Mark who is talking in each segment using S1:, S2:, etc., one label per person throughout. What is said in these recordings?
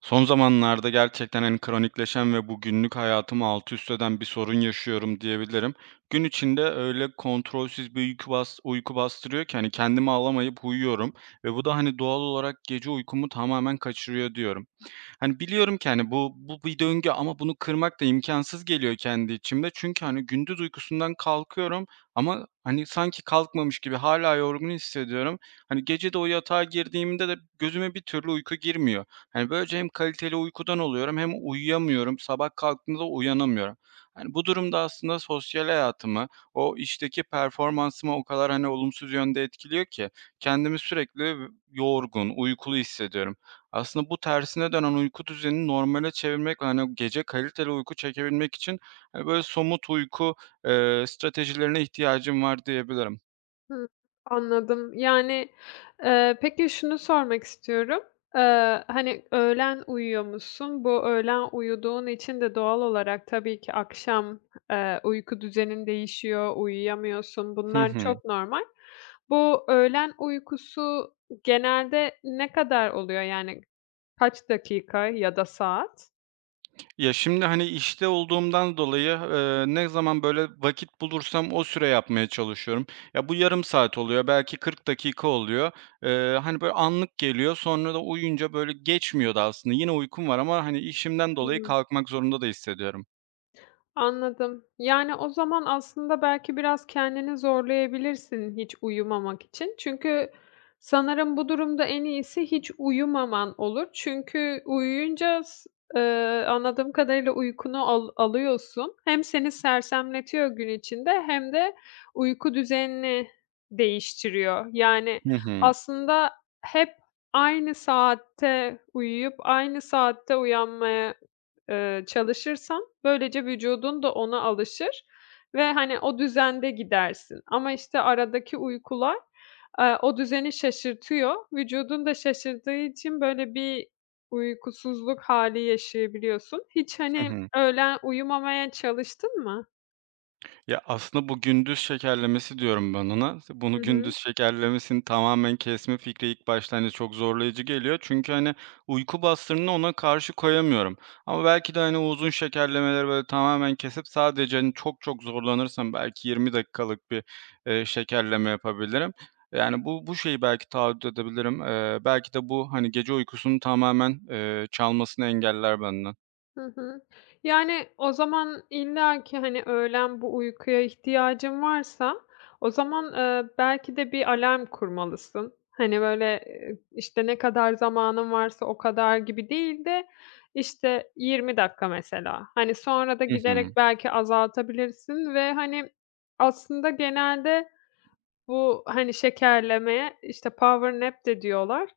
S1: Son zamanlarda gerçekten, en kronikleşen ve bu günlük hayatımı altüst eden bir sorun yaşıyorum diyebilirim. Gün içinde öyle kontrolsüz bir uyku bastırıyor ki, hani, kendimi alamayıp uyuyorum ve bu da, hani, doğal olarak gece uykumu tamamen kaçırıyor diyorum. Hani, biliyorum ki, hani, bu bir döngü ama bunu kırmak da imkansız geliyor kendi içimde. Çünkü, hani, gündüz uykusundan kalkıyorum ama, hani, sanki kalkmamış gibi hala yorgun hissediyorum. Hani, gece de o yatağa girdiğimde de gözüme bir türlü uyku girmiyor. Hani, böylece hem kaliteli uykudan oluyorum hem uyuyamıyorum, sabah kalktığımda uyanamıyorum. Hani, bu durumda aslında sosyal hayatımı, o işteki performansımı o kadar, hani, olumsuz yönde etkiliyor ki kendimi sürekli yorgun, uykulu hissediyorum. Aslında bu tersine dönen uyku düzenini normale çevirmek ve, hani, o gece kaliteli uyku çekebilmek için, hani, böyle somut uyku, stratejilerine ihtiyacım var diyebilirim.
S2: Hıı, Anladım. Yani, peki şunu sormak istiyorum. Hani, öğlen uyuyormuşsun. Bu öğlen uyuduğun için de doğal olarak tabii ki akşam, uyku düzenin değişiyor, uyuyamıyorsun.
S1: Hı
S2: Bunlar
S1: hı.
S2: çok normal. Bu öğlen uykusu genelde ne kadar oluyor? Yani kaç dakika ya da saat?
S1: Ya, şimdi, hani, işte olduğumdan dolayı, ne zaman böyle vakit bulursam o süre yapmaya çalışıyorum. Ya, bu yarım saat oluyor, belki 40 dakika oluyor. Hani, böyle anlık geliyor, sonra da uyuyunca böyle geçmiyor da aslında. Yine uykum var ama, hani, işimden dolayı
S2: Hıı.
S1: kalkmak zorunda da hissediyorum.
S2: Anladım. Yani, o zaman aslında belki biraz kendini zorlayabilirsin hiç uyumamak için. Çünkü sanırım bu durumda en iyisi hiç uyumaman olur. Çünkü uyuyunca s anladığım kadarıyla uykunu alıyorsun. Hem seni sersemletiyor gün içinde hem de uyku düzenini değiştiriyor. Yani,
S1: Hı hı.
S2: aslında hep aynı saatte uyuyup aynı saatte uyanmaya çalışırsan böylece vücudun da ona alışır ve, hani, o düzende gidersin ama, işte, aradaki uykular, o düzeni şaşırtıyor. Vücudun da şaşırdığı için böyle bir uykusuzluk hâli yaşayabiliyorsun. Hiç,
S1: Hı
S2: hani,
S1: hı.
S2: öğlen uyumamaya çalıştın mı?
S1: Ya, aslında bu gündüz şekerlemesi diyorum ben ona.
S2: Hı
S1: Bunu gündüz
S2: hı.
S1: şekerlemesini tamamen kesme fikri ilk başta, hani, çok zorlayıcı geliyor. Çünkü, hani, uyku bastırını ona karşı koyamıyorum. Ama belki de, hani, o uzun şekerlemeleri, böyle, tamamen kesip sadece, hani, çok çok zorlanırsam belki 20 dakikalık bir, şekerleme yapabilirim. Yani, bu şeyi belki taahhüt edebilirim. Belki de bu, hani, gece uykusunu tamamen, çalmasını engeller benden.
S2: Hı hı. Yani, o zaman illa ki hani, öğlen bu uykuya ihtiyacın varsa o zaman, belki de bir alarm kurmalısın. Hani, böyle, işte, ne kadar zamanın varsa o kadar gibi değil de, işte, 20 dakika mesela. Hani, sonra da
S1: Hı hı.
S2: giderek belki azaltabilirsin ve, hani, aslında genelde bu, hani, şekerlemeye, işte, power nap de diyorlar.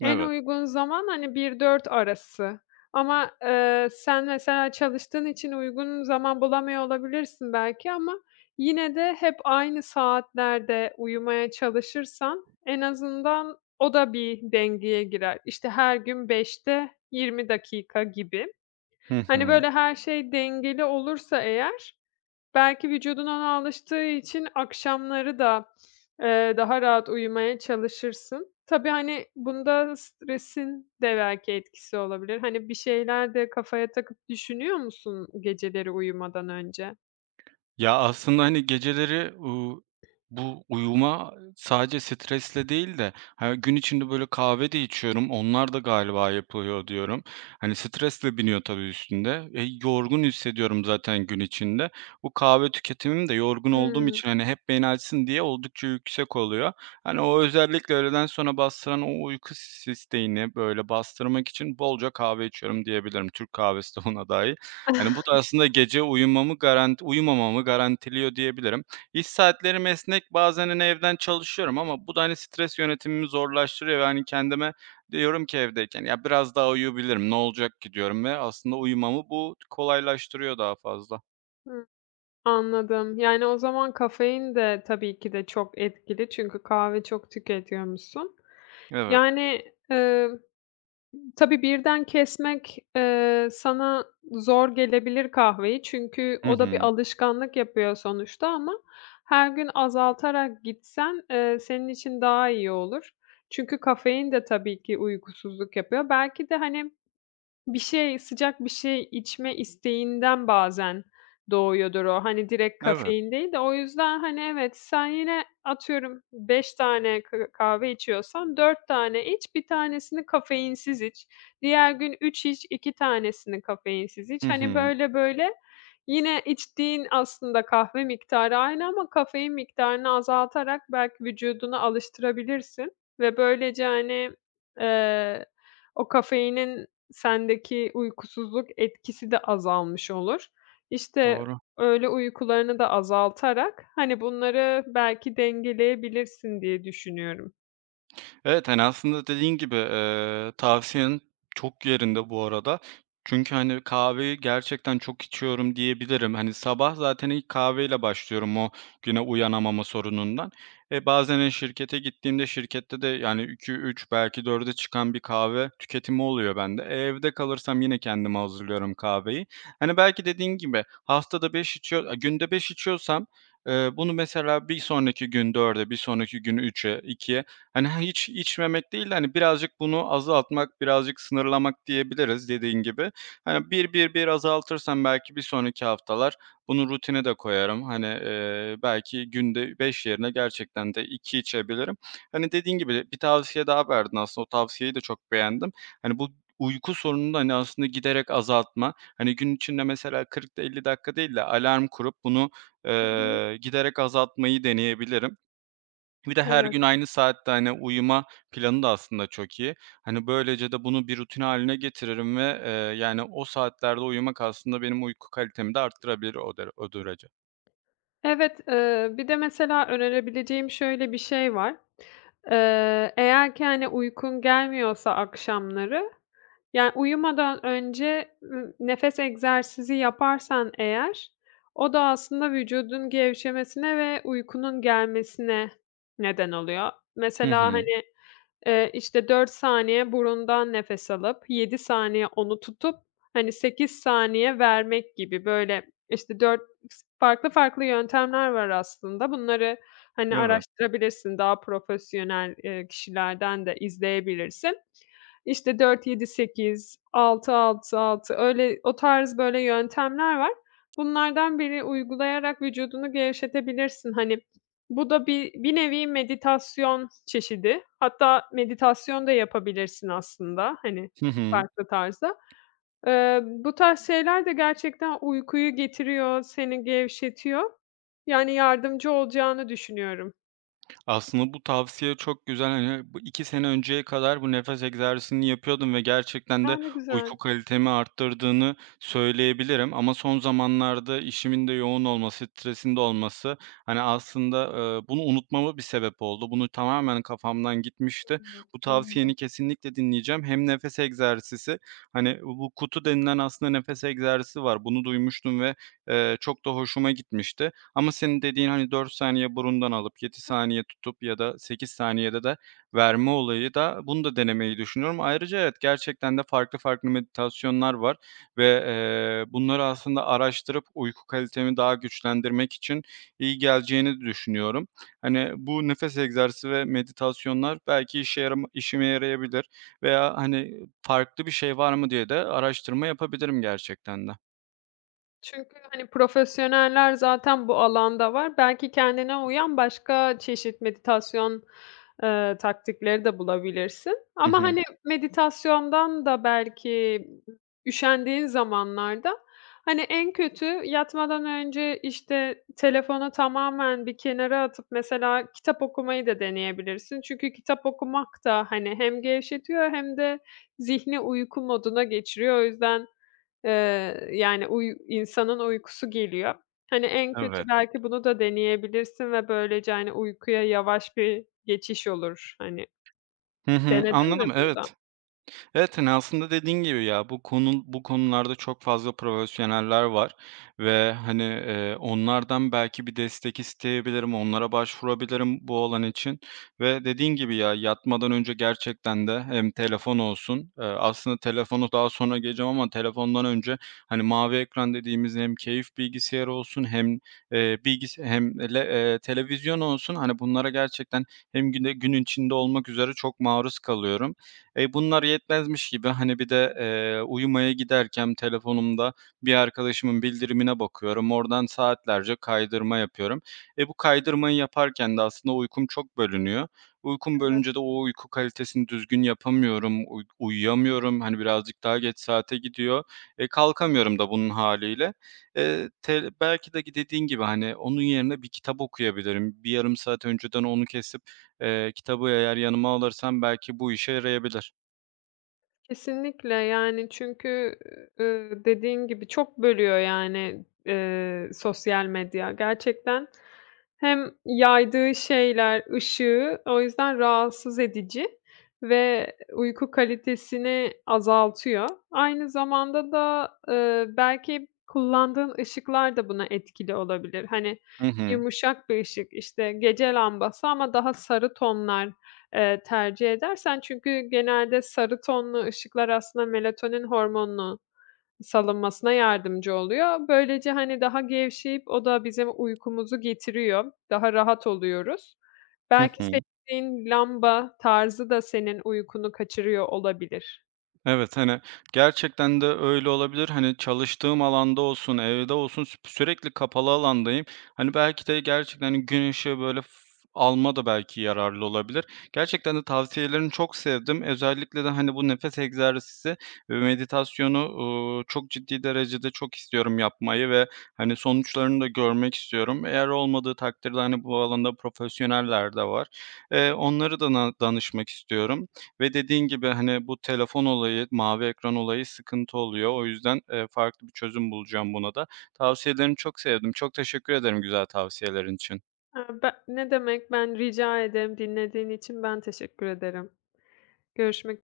S2: En
S1: Evet.
S2: uygun zaman, hani, bir dört arası ama, sen mesela çalıştığın için uygun zaman bulamıyor olabilirsin belki ama yine de hep aynı saatlerde uyumaya çalışırsan en azından o da bir dengeye girer. İşte, her gün beşte 20 dakika gibi.
S1: Hı
S2: Hani,
S1: hı.
S2: böyle, her şey dengeli olursa eğer belki vücudun ona alıştığı için akşamları da, daha rahat uyumaya çalışırsın. Tabii, hani, bunda stresin de belki etkisi olabilir. Hani, bir şeyler de kafaya takıp düşünüyor musun geceleri uyumadan önce?
S1: Ya, aslında, hani, geceleri, bu uyuma sadece stresle değil de, ha, gün içinde böyle kahve de içiyorum, onlar da galiba yapılıyor diyorum. Hani, stresle biniyor tabii üstünde. E, yorgun hissediyorum zaten gün içinde. Bu kahve tüketimim de yorgun olduğum
S2: Hımm.
S1: için, hani, hep beni açsın diye oldukça yüksek oluyor. Hani, o özellikle öğleden sonra bastıran o uyku s isteğini, böyle, bastırmak için bolca kahve içiyorum diyebilirim. Türk kahvesi de buna dâhil. Hani, bu da aslında gece uyumamı garanti uyumamamı garantiliyor diyebilirim. İş saatlerim esnek, bazen, hani, evden çalışıyorum ama bu da, hani, stres yönetimimi zorlaştırıyor ve, hani, kendime diyorum ki evdeyken, "Ya, biraz daha uyuyabilirim, ne olacak ki?" diyorum ve aslında uyumamı bu kolaylaştırıyor daha fazla.
S2: Hı, anladım. Yani, o zaman kafein de tabii ki de çok etkili çünkü kahve çok tüketiyormuşsun.
S1: Evet.
S2: Yani, eee, tabii birden kesmek, sana zor gelebilir kahveyi çünkü
S1: Hı
S2: o da bir
S1: hı.
S2: alışkanlık yapıyor sonuçta ama her gün azaltarak gitsen, senin için daha iyi olur. Çünkü kafein de tabii ki uykusuzluk yapıyor. Belki de, hani, bir şey, sıcak bir şey içme isteğinden bazen doğuyordur o. Hani, direkt
S1: Evet.
S2: kafein değil de o yüzden, hani, evet, sen yine atıyorum 5 tane kahve içiyorsan 4 tane iç, bir tanesini kafeinsiz iç. Diğer gün 3 iç, 2 tanesini kafeinsiz
S1: Hı
S2: iç. Hani,
S1: hı.
S2: böyle böyle yine içtiğin aslında kahve miktarı aynı ama kafein miktarını azaltarak belki vücudunu alıştırabilirsin ve böylece, hani, eee, o kafeinin sendeki uykusuzluk etkisi de azalmış olur. İşte,
S1: Doğru.
S2: öğle uykularını da azaltarak, hani, bunları belki dengeleyebilirsin diye düşünüyorum.
S1: Evet, hani, aslında dediğin gibi, tavsiyen çok yerinde bu arada. Çünkü, hani, kahveyi gerçekten çok içiyorum diyebilirim. Hani, sabah zaten ilk kahveyle başlıyorum o güne uyanamama sorunundan. E, bazen, hani, şirkete gittiğimde şirkette de, yani, iki üç belki dörde çıkan bir kahve tüketimi oluyor bende. E, evde kalırsam yine kendime hazırlıyorum kahveyi. Hani, belki dediğin gibi haftada 5 içiyor günde 5 içiyorsam, bunu mesela bir sonraki gün dörde, bir sonraki gün üçe, ikiye. Hani, hiç içmemek değil de, hani, birazcık bunu azaltmak, birazcık sınırlamak diyebiliriz dediğin gibi. Hani, bir azaltırsam belki bir sonraki haftalar bunu rutine de koyarım. Hani, belki günde 5 yerine gerçekten de 2 içebilirim. Hani, dediğin gibi bir tavsiye daha verdin aslında. O tavsiyeyi de çok beğendim. Hani, bu uyku sorununu, da hani, aslında giderek azaltma, hani, gün içinde mesela 40 da 50 dakika değil de alarm kurup bunu,
S2: Hı hı.
S1: giderek azaltmayı deneyebilirim. Bir de her
S2: Evet.
S1: gün aynı saatte, hani, uyuma planı da aslında çok iyi. Hani, böylece de bunu bir rutin haline getiririm ve, yani, o saatlerde uyumak aslında benim uyku kalitemi de arttırabilir o derece.
S2: Evet, bir de mesela önerebileceğim şöyle bir şey var. Eğer ki, hani, uykun gelmiyorsa akşamları, yani, uyumadan önce, nefes egzersizi yaparsan eğer, o da aslında vücudun gevşemesine ve uykunun gelmesine neden oluyor.
S1: Hı
S2: Mesela,
S1: hı.
S2: hani, işte, 4 saniye burundan nefes alıp, 7 saniye onu tutup, hani, 8 saniye vermek gibi, böyle, işte, 4 farklı farklı yöntemler var aslında. Bunları, hani,
S1: Evet.
S2: araştırabilirsin. Daha profesyonel, kişilerden de izleyebilirsin. İşte, dört yedi sekiz altı altı altı öyle, o tarz, böyle, yöntemler var. Bunlardan biri uygulayarak vücudunu gevşetebilirsin. Hani, bu da bir nevi meditasyon çeşidi. Hatta meditasyon da yapabilirsin aslında, hani,
S1: Hı hı.
S2: farklı tarzda. Bu tarz şeyler de gerçekten uykuyu getiriyor, seni gevşetiyor. Yani yardımcı olacağını düşünüyorum.
S1: Aslında bu tavsiye çok güzel. Hani, bu 2 sene önceye kadar bu nefes egzersizini yapıyordum ve gerçekten
S2: A,
S1: de
S2: ne güzel.
S1: uyku kalitemi arttırdığını söyleyebilirim ama son zamanlarda işimin de yoğun olması, stresin de olması, hani, aslında, bunu unutmama bir sebep oldu. Bunu tamamen kafamdan gitmişti.
S2: Hı hı.
S1: Bu tavsiyeni
S2: Anladım.
S1: kesinlikle dinleyeceğim. Hem nefes egzersizi, hani, bu KUTU denilen aslında nefes egzersizi var. Bunu duymuştum ve, çok da hoşuma gitmişti. Ama senin dediğin, hani, 4 saniye burundan alıp 7 saniye tutup ya da 8 saniyede de verme olayı da bunu da denemeyi düşünüyorum. Ayrıca evet, gerçekten de farklı farklı meditasyonlar var ve, bunları aslında araştırıp uyku kalitemi daha güçlendirmek için iyi geleceğini düşünüyorum. Hani, bu nefes egzersizi ve meditasyonlar belki işe yarama işime yarayabilir veya, hani, farklı bir şey var mı diye de araştırma yapabilirim gerçekten de.
S2: Çünkü, hani, profesyoneller zaten bu alanda var. Belki kendine uyan başka çeşit meditasyon, taktikleri de bulabilirsin.
S1: Hı
S2: Ama,
S1: hı.
S2: hani, meditasyondan da belki üşendiğin zamanlarda, hani, en kötü yatmadan önce, işte, telefonu tamamen bir kenara atıp mesela kitap okumayı da deneyebilirsin. Çünkü kitap okumak da, hani, hem gevşetiyor hem de zihni uyku moduna geçiriyor. O yüzden yani, insanın uykusu geliyor. Hani, en kötü
S1: Evet.
S2: belki bunu da deneyebilirsin ve böylece, hani, uykuya yavaş bir geçiş olur. Hani,
S1: Hı hı.
S2: denedin mi
S1: Anladım,
S2: bunu da?
S1: evet. Evet, hani, aslında dediğin gibi ya, bu konularda çok fazla profesyoneller var ve, hani, onlardan belki bir destek isteyebilirim, onlara başvurabilirim bu alan için ve dediğin gibi ya, yatmadan önce gerçekten de hem telefon olsun, aslında telefonu daha sonra geleceğim ama telefondan önce, hani, mavi ekran dediğimiz hem keyif bilgisayarı olsun hem, bilgisa hem le televizyon olsun, hani, bunlara gerçekten hem günde gün içinde olmak üzere çok maruz kalıyorum. E, bunlar yetmezmiş gibi, hani, bir de, uyumaya giderken telefonumda bir arkadaşımın bildirimine bakıyorum. Oradan saatlerce kaydırma yapıyorum. E, bu kaydırmayı yaparken de aslında uykum çok bölünüyor. Uykum
S2: Evet.
S1: bölünce de o uyku kalitesini düzgün yapamıyorum, uyuyamıyorum. Hani, birazcık daha geç saate gidiyor. E, kalkamıyorum da bunun haliyle. Te Belki de dediğin gibi, hani, onun yerine bir kitap okuyabilirim. Bir yarım saat önceden onu kesip, kitabı eğer yanıma alırsam belki bu işe yarayabilir.
S2: Kesinlikle, yani, çünkü, dediğin gibi çok bölüyor, yani, sosyal medya gerçekten. Hem yaydığı şeyler, ışığı o yüzden rahatsız edici ve uyku kalitesini azaltıyor. Aynı zamanda da, belki kullandığın ışıklar da buna etkili olabilir. Hani,
S1: Hı hı.
S2: yumuşak bir ışık, işte, gece lambası ama daha sarı tonlar tercih edersen çünkü genelde sarı tonlu ışıklar aslında melatonin hormonunun salınmasına yardımcı oluyor. Böylece, hani, daha gevşeyip o da bizim uykumuzu getiriyor. Daha rahat oluyoruz.
S1: Hı
S2: Belki
S1: hı.
S2: seçtiğin lamba tarzı da senin uykunu kaçırıyor olabilir.
S1: Evet, hani, gerçekten de öyle olabilir. Hani, çalıştığım alanda olsun, evde olsun sürekli kapalı alandayım. Hani, belki de gerçekten, hani, gün ışığı, böyle, alma da belki yararlı olabilir. Gerçekten de tavsiyelerini çok sevdim. Özellikle de, hani, bu nefes egzersizi ve meditasyonu, çok ciddi derecede çok istiyorum yapmayı ve, hani, sonuçlarını da görmek istiyorum. Eğer olmadığı takdirde, hani, bu alanda profesyoneller de var. Onları da danışmak istiyorum. Ve dediğin gibi, hani, bu telefon olayı, mavi ekran olayı sıkıntı oluyor. O yüzden, farklı bir çözüm bulacağım buna da. Tavsiyelerini çok sevdim. Çok teşekkür ederim güzel tavsiyelerin için.
S2: Aaa, be ne demek, ben rica ederim. Dinlediğin için ben teşekkür ederim. Görüşmek